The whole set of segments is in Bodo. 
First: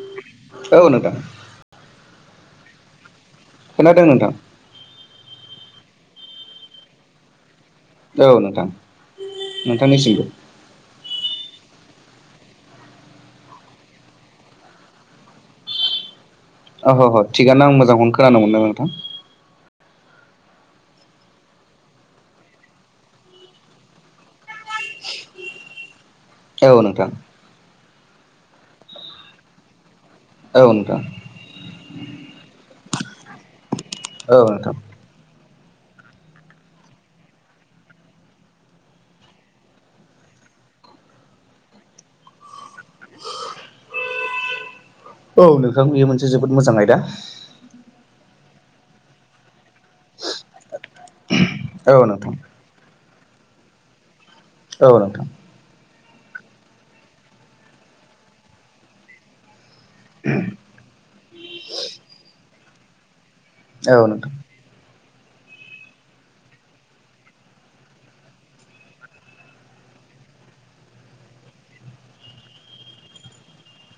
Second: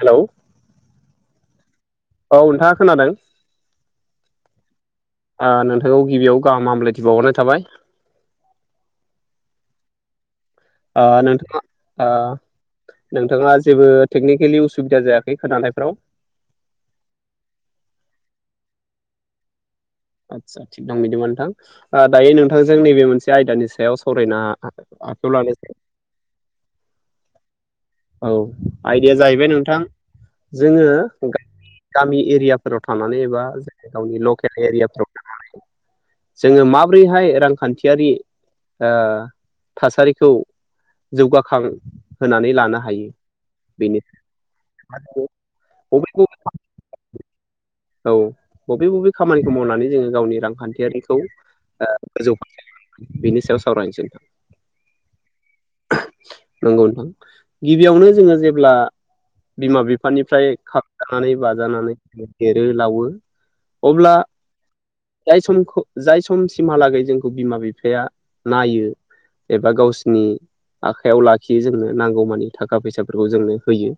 हेलौ औ नोंथां औ नोंथाङा खोनादों? खोनादों नोंथां। ओ नोंथांखौ गिबियाव गाहाम हामब्लायथि बावहरनाय थाबाय। औ नोंथां नोंथांनिसिमबो। ओ नोथाङा ओ नोंथाङा जेबो टेकनिकेलि उसुबिदा जायाखै खोनानायफ्राव? ओहो ओहो थिगआनो आं मोजांखौनो खोनानो मोनो नोंथां। आदसा थिग दं बिदिबा नोंथां दायो नोंथांजों नैबे मोनसे आयदानि सायाव सावरायना आखायाव लानोसै। औ नोंथां औ आइदाया जाहैबाय नोंथां औ जोङो नोंथां गामि एरियाफोराव थानानै एबा जों गावनि औ लकेल नोंथां एरियाफोराव थानानै जोङो माबोरैहाय रांखान्थियारि ओ थासारिखौ जौगाखां होनानै लानो हायो बेनो। औ नोंथां बेयो मोनसे जोबोद मोजां आयदा। औ बबे बबे खामानिखौ मावनानै जोङो गावनि रांखान्थियारिखौ औ नोंथां [unintelligible] बिनि सायाव सावरायनोसै। औ नोंथां नंगौ नोंथां गिबियावनो जोङो जेब्ला बिमा बिफानिफ्राय खांजानानै बाजानानै देरो लावो औ अब्ला नोंथां जाय समखौ जाय समसिमहालागै जोंखौ बिमा बिफाया नायो एबा गावसिनि आखाइयाव लाखियो जोंनो नांगौ मानि थाखा फैसाफोरखौ जोंनो होयो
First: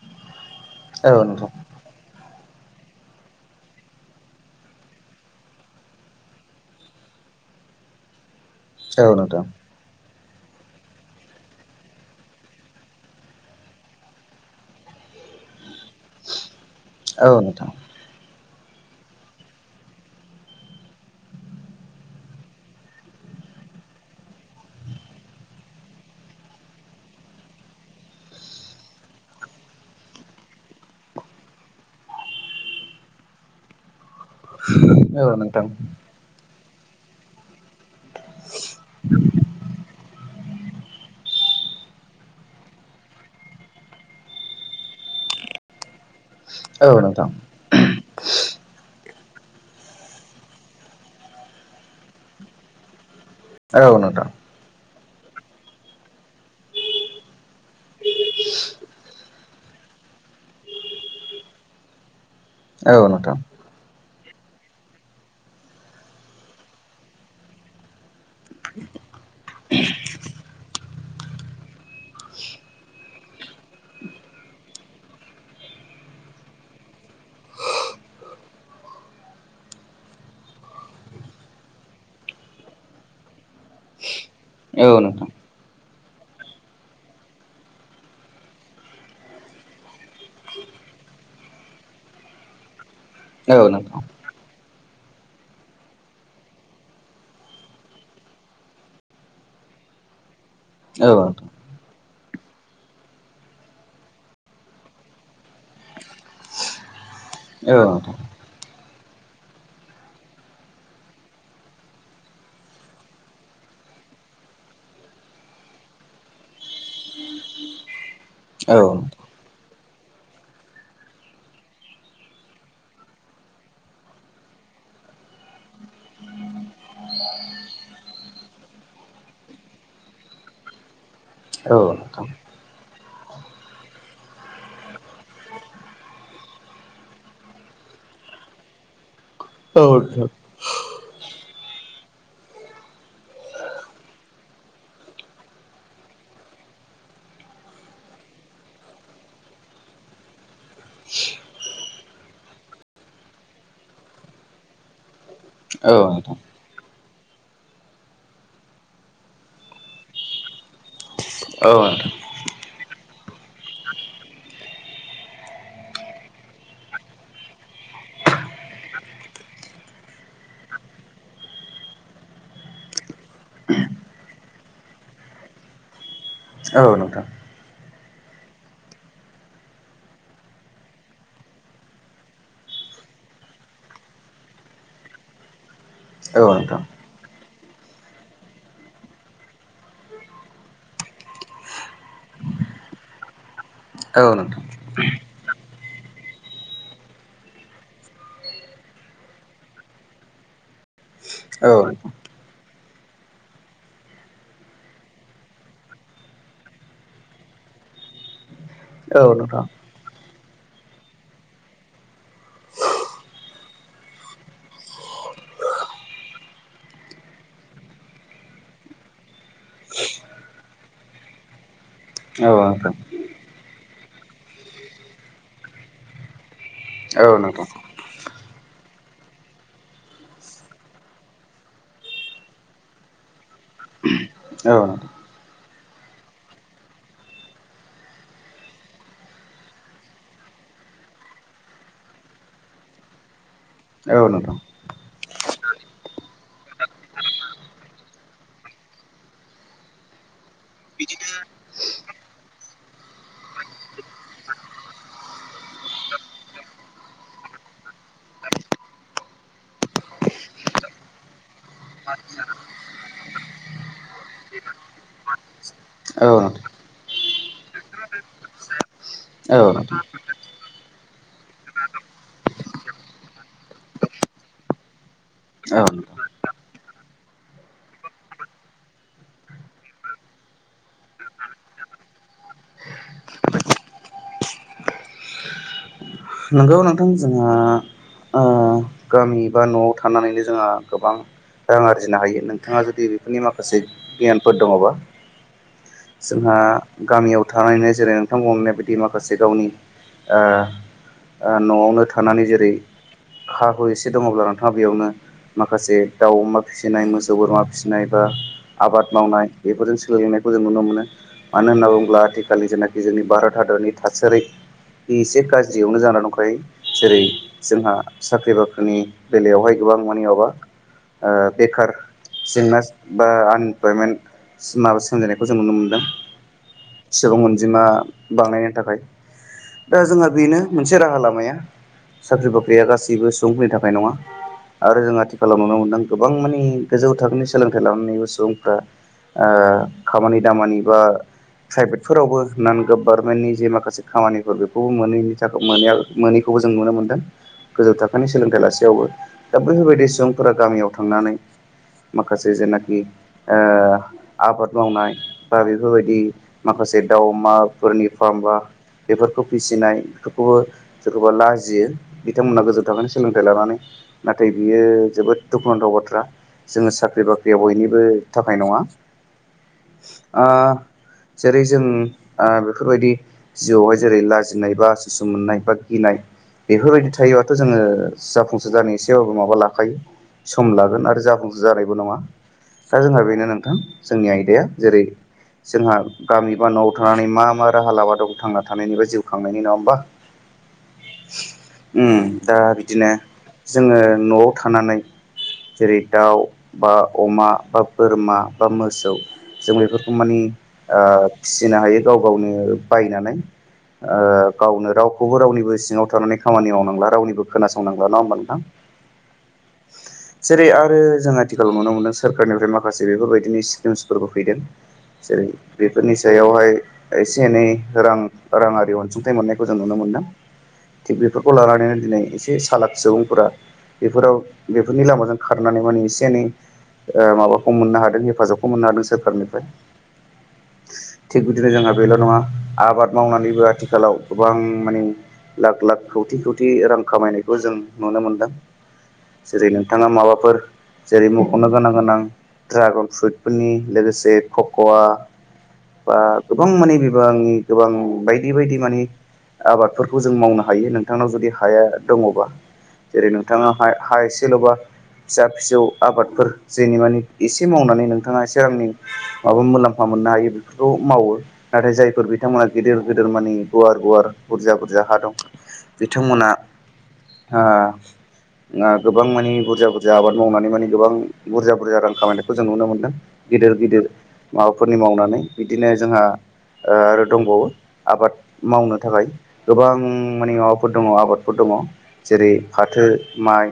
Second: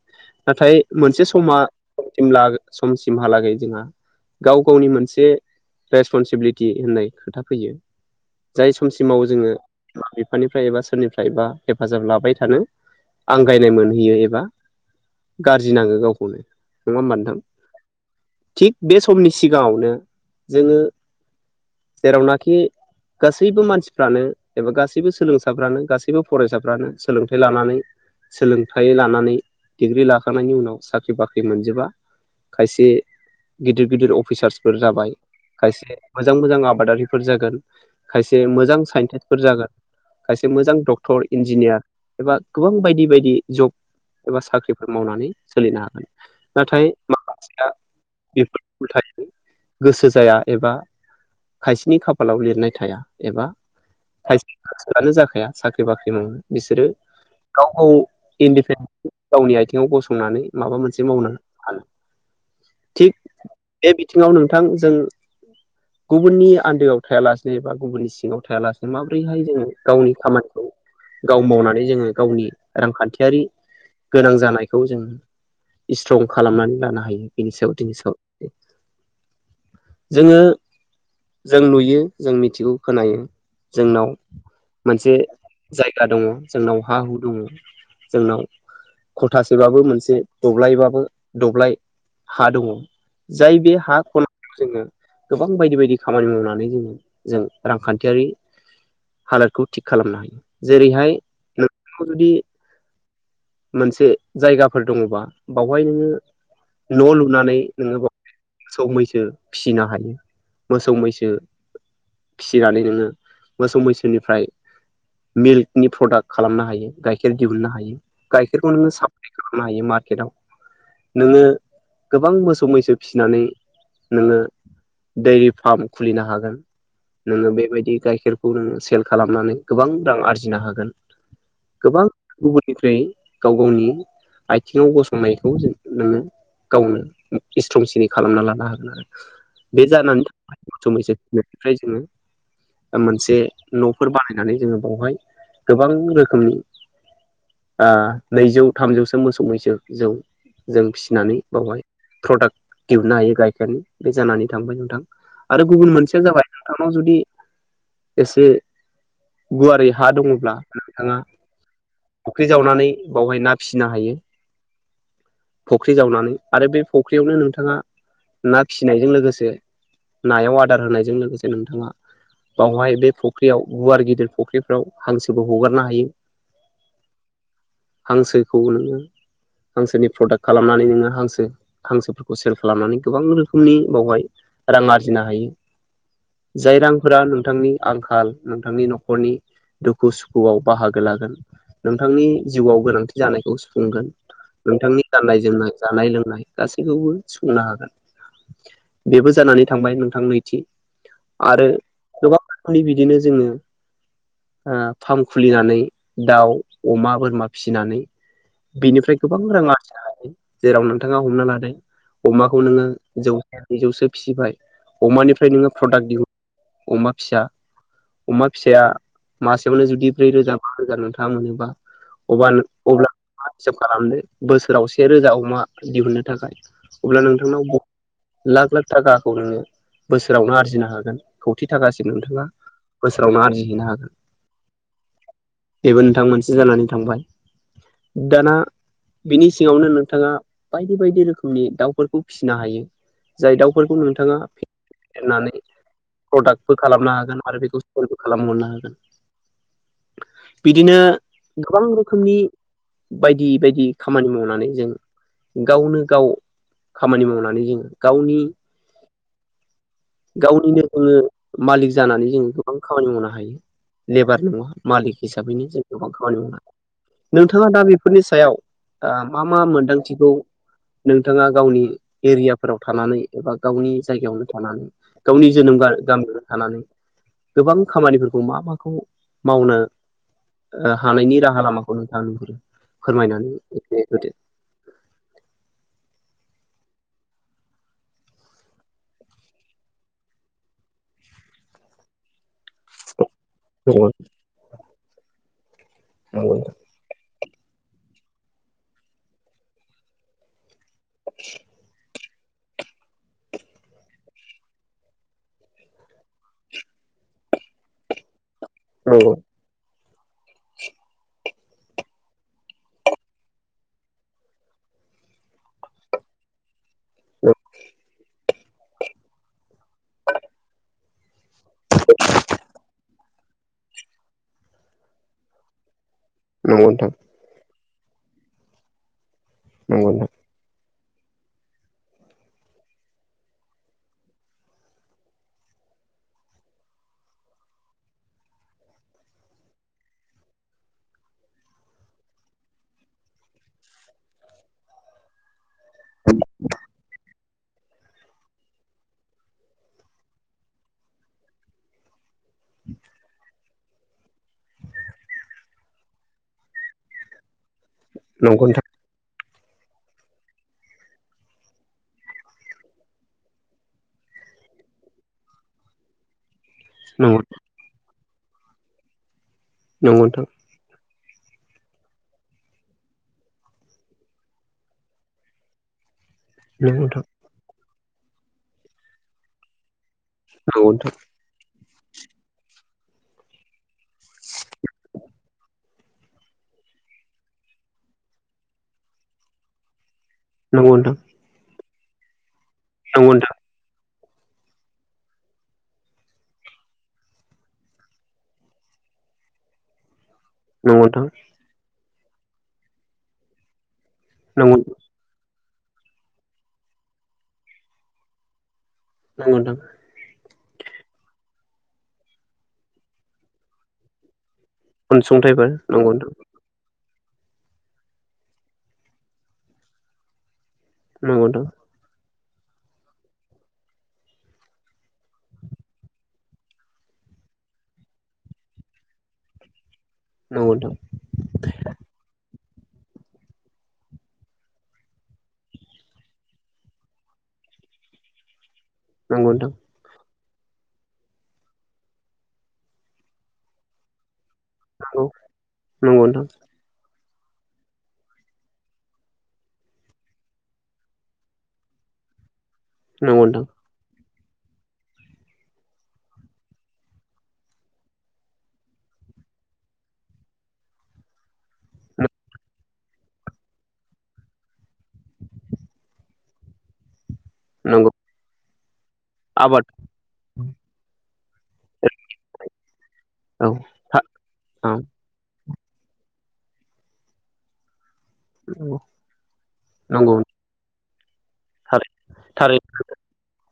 नाथाय औ मोनसे नोंथां समा [unintelligible] समसिमहालागै जोंहा गाव गावनि मोनसे रेसपनसिबिलिटि होननाय खोथा फैयो। जाय औ समसिमाव नोंथां जोङो बिमा बिफानिफ्राय एबा सोरनिफ्रायबा हेफाजाब लाबाय थानो आंगायनाय मोनहैयो एबा गाज्रि नाङो गावखौनो नङा होमबा नोंथां? थिग बे समनि सिगाङावनो जोङो जेरावनाखि गासैबो मानसिफ्रानो एबा गासैबो सोलोंसाफ्रानो गासैबो फरायसाफ्रानो सोलोंथाइ लानानै सोलोंथाइ लानानै डिग्रि लाखांनायनि उनाव साख्रि बाख्रि मोनजोबा खायसे गिदिर गिदिर अफिसार्सफोर जाबाय औ नोंथां औ नोंथां औ नोंथां औ नोंथां औ नोंथां औ खायसे मोजां मोजां आबादारिफोर जागोन। खायसे मोजां साइन्टिस्टफोर जागोन खायसे मोजां डक्टर इन्जिनियार एबा गोबां बायदि बायदि जब एबा साख्रिफोर मावनानै सोलिनो हागोन। नाथाय नोंथां औ नोंथां औ नोंथां औ नोंथां औ नोंथां औ नोंथां औ नोंथां औ नोंथां औ नोंथां औ नोंथां औ माखासेया बेफोर उलथायै गोसो जाया एबा खायसेनि खाफालाव लिरनाय थाया एबा औ नोंथां [unintelligible] जाखाया साख्रि बाख्रि मावनो बिसोरो गाव गाव इनडेपेनडेन्टलि गावनि आथिङाव गसंनानै माबा मोनसे मावनो हानो। औ थिग नोंथां बे बिथिङाव नोंथां जों गुबुननि आन्दोआव थायालासेनो एबा गुबुननि सिङाव थायालासेनो माबोरैहाय जोंङो गावनि खामानिखौ गाव मावनानै जोंङो गावनि रांखान्थियारि गोनां जानायखौ जों स्ट्रं खालामनानै लानो हायो बेनि सायाव दिनै [unintelligible] जोंङो जों नुयो जों मिथिगौ खोनायो जोंनाव मोनसे जायगा दङ जोंनाव हा हु दङ जोंनाव खथासेबाबो मोनसे दब्लायबाबो दब्लाय हा दङ। जाय बे हा खन जोंङो गोबां बायदि बायदि खामानि मावनानै जोंङो जों रांखान्थियारि हालोदखौ थिग खालामनो हायो। जेरै हाय नोंथांनाव जुदि मोनसे जायगाफोर दङबा बावहाय नोंङो न' लुनानै नोंङो [unintelligible] मोसौ मैसो फिसिनो हायो मोसौ मैसो फिसिनानै नोंङो मोसौ मैसोनिफ्राय मिल्कनि प्रडाक्ट खालामनो हायो गाइखेर दिहुननो हायो। गाइखेरखौ नोंङो साप्लाय खालामनो हायो मार्केटाव। नोंङो गोबां मोसौ मैसो फिसिनानै नोंङो डैरि फार्म खुलिनो हागोन। नोंङो बेबायदि गाइखेरखौ नोंङो सेल खालामनानै गोबां रां आरजिनो हागोन। गोबां गुबुननिफ्राय गाव गावनि आथिङाव गसंनायखौ जों नोंङो गावनो स्ट्रंसिनै खालामना लानो हागोन आरो। बे जानानै थांबाय मोसौ मैसो फिनायनिफ्राय जोंङो मोनसे न'फोर बानायनानै जोंङो बहाय गोबां रोखोमनि आ नैजौ थामजौसो मोसौ मैसो जौ जों फिसिनानै बावहाय प्रडाक्ट दिहुननो हायो गाइखेरनि बे जानानै थांबाय नोंथां। आरो गुबुन मोनसेयानो जाबाय नोंथांनाव जुदि एसे गुवारै हा दङब्ला नोंथाङा औ नोंथां। फुख्रि जावनानै बावहाय ना फिसिनो हायो। फख्रि जावनानै आरो बे फख्रियावनो नोंथाङा ना फिनायजों लोगोसे नायाव अदार होनायजों लोगोसे नोंथाङा बावहाय बे फुख्रियाव गुवार गिदिर फख्रिफ्राव हांसोबो हगारनो हायो। औ नोंथां। हांसोखौ नोंङो हांसोनि प्रडाक्ट खालामनानै नोंङो हांसो हांसोफोरखौ सेल खालामनानै गोबां रोखोमनि बावहाय रां आरजिनो हायो। जाय रांफोरा नोंथांनि आंखाल नोंथांनि न'खरनि दुखु सुखुआव बाहागो लागोन नोंथांनि जिउआव गोनांथि जानायखौ सुफुंगोन। नोंथांनि गाननाय जोमनाय जानाय लोंनाय गासैखौबो सुफुंनो हागोन। बेबो जानानै थांबाय नोंथां नैथि। आरो गोबां रोखोमनि बिदिनो जोङो ओ फार्म खुलिनानै दाउ अमा बोरमा फिसिनानै बेनिफ्राय गोबां नोंथां रां आरजिनो हायो। जेराव नोंथाङा हमनो लादों अमाखौ नोङो जौ जौसे फिबाय अमानिफ्राय नोङो प्रडाक्ट दिहुन अमा फिसा। अमा फिसाया मासेयावनो जुदि ब्रै रोजा बा रोजा नोंथाङा मोनोबा। अबा औ नोंथां अब्ला मा हिसाब खालामदो बोसोराव से रोजा अमा दिहुननो थाखाय औ अब्ला नोंथां नोंथांनाव लाख लाख थाखाखौ नोङो बोसोरावनो आरजिनो हागोन खौथि थाखासिम नोंथाङा बोसोरावनो आरजिहैनो हागोन औ नोंथां बेबो नोंथां मोनसे जानानै थांबाय। दाना बिनि सिङावनो नोंथाङा बायदि बायदि रोखोमनि दाउफोरखौ फिनो हायो। जाय दाउफोरखौ औ नोंथाङा नोंथां होननानै प्रदाक्टबो खालामनो हागोन आरो बेखौ सेलबो खालामहरनो हागोन। बिदिनो गोबां रोखोमनि बायदि बायदि खामानि मावनानै जों गावनो गाव खामानि मावनानै जोङो गावनि गावनिनो जोङो मालिक जानानै जोङो गोबां खामानि मावनो हायो लेबार नङा मालिक हिसाबैनो जों गोबां औ खामानि मावनो नोंथां हायो नोंथाङा दा बेफोरनि सायाव मा औ मा नोंथां मोनदांथिखौ नोंथाङा गावनि एरियाफोराव थानानै एबा गावनि जायगायावनो थानानै गावनि जोनोम औ नोंथां गामि थानानै गोबां खामानिफोरखौ मा माखौ मावनो हानायनि राहा लामाखौ नोंथाङा नुहुरो फोरमायनानै होदो नंगौ नोंथां जोंहा गामि बा न'आव थानानैनो जोंहा गोबां रां आरजिनो हायो नों बिथाङा जुदि बेफोरनि माखासे गियानफोर दङबा जोंहा नंगौ गामियाव थनो जेरै नोंथांमोननाय बिदि माखासे गावनि न'आवनो थानानै जेरै हा हु एसे दङब्ला नोंथाङा बेयावनो माखासे दाउ अमा फिसिनाय मोसौ बोरमा फिसिनाय बा आबाद नंगौ मावनाय बेफोरजों सोलोंलोंनायखौ जों नुनो मोनो मानो होनना बुङोब्ला आथिखालनि जेनाखि जोंनि भारत हादरनि थासारि एसे गाज्रि जियावनो जाना दंखायो जेरै जोंहा साख्रि बाख्रिनि बेलायावहाय गोबां मानि माबा बेखार जेंना बा आनइमप्लयमेन्ट माबा सोंजेननायखौ जों नुनो मोनदों नंगौ नोंथां गोबां अनजिमा बांनायनि थाखाय दा नंगौ जोंहा बेनो मोनसे राहा लामाया साख्रि बाख्रिया गासैबो सुबुंफोरनि थाखाय नङा आरो जों आथिखालाव नुनो मोनदों गोबां मानि गोजौ थाखोनि सोलोंथाइ लानानै सुबुंफ्रा खामानि दामानि बा प्राइभेटफोरावबो नान गभारनमेन्टनि जे माखासे खामानिफोर बेखौबो मोनैनि मोन मोनैखौबो जों नुनो मोन्दों गोजौ थाखोनि सोलोंथाइ लासेयावबो दा बेैफोरबायदि सुबुंफोरा गामियाव थांनानै मासे जायनाखि आबाद मावनाय बा बेफोरबायदि माखासे दाउ अमाफोरनि फामबा नोंथां बेफोरखौ फिसिनाय बेखौबो सोरखौबा लाजियो बिथांमोनहा गोजौनि थाखनो सोलोंथाइ लानानै नाथाय बियो जोबोद दुखुनांथाव बाथ्रा जोङो साख्रि नंगौ बाख्रियाव बयनिबो थाखाय नङा। [inaudible] ओ नोंथां जेरै जों ओ बेफोरबायदि जिउआवहाय जेरै लाजिनाय बा उसु मोननाय बा गिनाय नंगौ बेफोरबायदि नोंथां थायो आ जोङो जाफुंसार जानो इसेबाबो माबा लाखायो सम नंगौ लागोन आरो जाफुं जानायबो नङा। दा जोंहा बेनो नोंथां जोंनि आयदाया जेरै जोंहा गामि बा न'आव थानानै मा मा राहा लामा दं थांना थानायनि बा जिउ खांनायनि नङा होमबा। नंगौ नों उम दा बिदिनो नंगौ जोङो न'आव थानानै जेरै दाउ बा अमा बा बोरमा बा मोसौ जों बेफोरखौ माने नोंथां ओ नंगौ नोंथां फिसिनो हायो गाव गावनो बायनानै ओ नंगौ गावनो रावखौबो रावनिबो सिङाव थानानै खामानि मावनांला रावनिबो खोनासंनांला नङा होमबा नोंथां। नंगौ नोंथां। जेरै आरो जों आथिखालाव नुनो मोनदों सोरखारनिफ्राय माखासे बेफोरबायदिनो स्किम्सफोरबो फैदों। जेरै अनसुंथाइफोर नंगौ बेफोरनि नोंथां सायावहाय एसे एनै रां-राङारि अनसुंथाइ मोननायखौ जों नुनो मोनदों। थिग नंगौ बेफोरखौ नोंथां लानानैनो दिनै एसे एसे सालाक सुबुंफोरा बेफोराव बेफोरनि लामाजों खारनानै माने एसे एनै ओ माबाखौ मोननो हादों हेफाजाबखौ मोननो हादों सोरखारनिफ्राय। नंगौ थिग बिदिनो जोंहा बेल' नङा आबाद मावनानैबो आथिखालाव गोबां माने लाख लाख खौथि खौथि रां खामायनायखौ जों नुनो मोनदों नोंथां नंगौ जेरै नोंथां थाङा माबाफोर जेरै मख'नो गोनां गोनां ड्रागन फ्रुइटफोरनि लोगोसे कक औवा नंगौ बा नंगौ नोंथां गोबां माने बिबांनि गोबां बायदि बायदि माने आबादफोरखौ जों मावनो हायो नोंथांनाव जुदि हाया दङबा। जेरै नंगौ नोंथां नोंथाङा हाय हा इसिल'बा फिसा फिसौ आबादफोर जेनि मानि एसे मावनानै नोंथाङा एसे रांनि माबा मुलाम्फा मोननो हायो बेफोरखौ मावो। नाथाय जायफोर बिथांमोना गेदेर गेदेर माने गुवार गुवार बुरजा बुरजा हा दं बिथांमोना ओ नंगौ ओ गोबां माने आबाद बुरजा बुरजा आबाद मावनानै माने गोबां बुरजा बुरजा रां खामायनायखौ जों नुनो मोन्दों। गिदिर औ गिदिर औ माबाफोरनि मावनानै बिदिनो जोंहा ओ आरो दंबावो आबाद। मावनो नंगौ थाखाय गोबां नंगौ माने माबाफोर दङ आबाद फोर दङ थारै जेरै थारै फाथो माइ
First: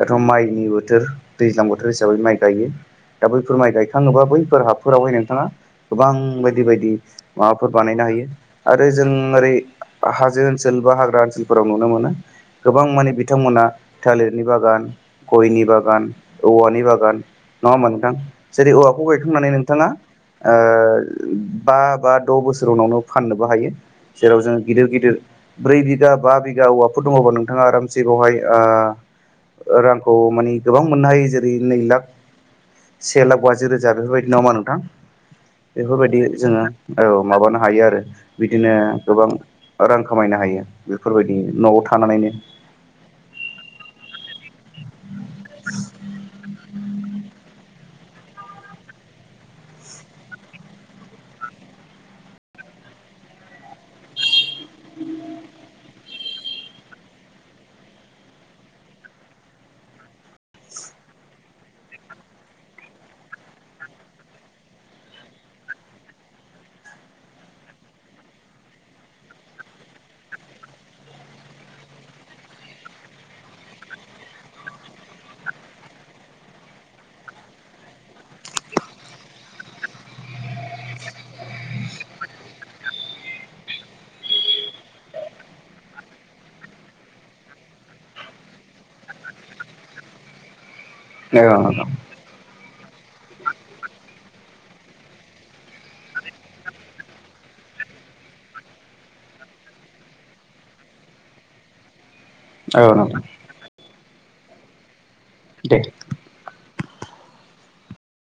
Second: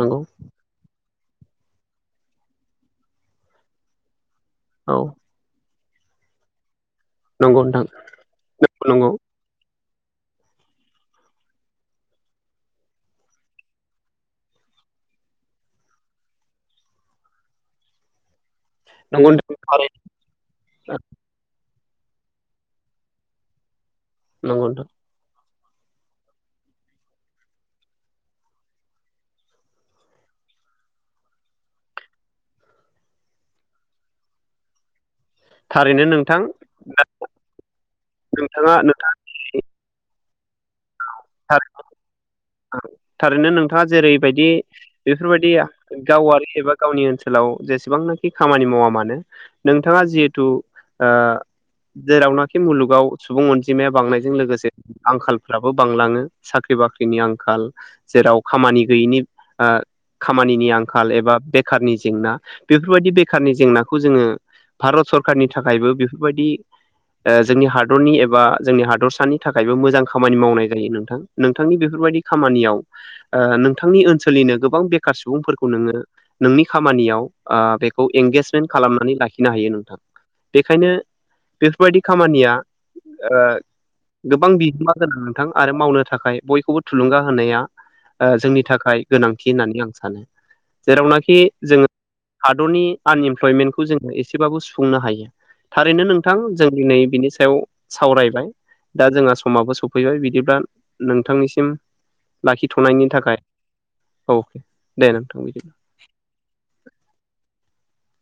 दाथ' माइनि बोथोर दैज्लां बोथोर हिसाबै माइ गायो। दा बैफोर माइ गायखाङोबा बैफोर औ हाफोरावहाय नोंथाङा गोबां बायदि बायदि नंगौ माबाफोर नोंथां बानायनो हायो आरो जों नंगौ ओरै हाजो ओनसोल बा हाग्रा ओनसोलफोराव नुनो मोनो। गोबां माने बिथांमोना थालिरनि बागान गयनि बागान औवानि बागान नङा होमबा नोंथां। जेरै औवा खौ नंगौ गायखांनानै नोंथां नोंथाङा थारै ओ बा बा द' बोसोर उनावनो फाननोबो हायो। जेराव जों नंगौ गिदिर नोंथां गिदिर ब्रै बिघा बा बिघा औवाफोर दङबा नोंथाङा आरामसे बेवहाय आ ओ रांखौ माने गोबां मोननो हायो जेरै नै लाख से लाख बाजि रोजा बेफोरबायदि नङा होमबा नोंथां। थारैनो बेफोरबायदि नोंथां जोङो औ माबानो हायो आरो बिदिनो नोंथाङा नोंथांनि गोबां रां खामायनो हायो बेफोरबायदि न'आव थानानैनो थारैनो नोंथाङा जेरैबायदि बेफोरबायदिया गावारि एबा गावनि ओनसोलाव जेसेबांनो खि खामानि मावा मानो नोंथाङा जिहेथु ओ जेरावनाखि मुलुगाव सुबुं अनजिमाया बांनायजों लोगोसे आंखालफ्राबो बांलाङो साख्रि बाख्रिनि आंखाल जेराव खामानि गैयैनि ओ खामानिनि आंखाल एबा बेखारनि जेंना बेफोरबायदि बेखारनि जेंनाखौ जोङो भारत सरखारारनि थाखायबो बेफोरबायदि ओ जोंनि हादरनि एबा जोंनि हादरसानि थाखायबो मोजां खामानि मावनाय जायो नोंथां नोंथांनि बेफोरबायदि खामानियाव ओ नोंथांनि ओनसोलनिनो गोबां बेखार सुबुंफोरखौ नोङो नोंनि खामानियाव ओ बेखौ एंगेजमेन्ट खालामनानै लाखिनो हायो नोंथां। बेखायनो बेफोरबायदि खामानिया ओ गोबां बिहोमा गोनां नोंथां आरो मावनो थाखाय बयखौबो थुलुंगा होनाया ओ जोंनि थाखाय गोनांथि होननानै आं सानो जेरावनाखि औ नोंथां जोङो हादरनि आनइमप्लयमेन्टखौ जोङो एसेबाबो सुफुंनो हायो थारैनो नोंथां जों दिनै बिनि सायाव सावरायबाय दा जोंहा समाबो सौ फैबाय बिदिब्ला नोंथांनिसिम औ लाखिथ'नायनि नोंथां थाखाय औ दे नोंथां। [inaudible]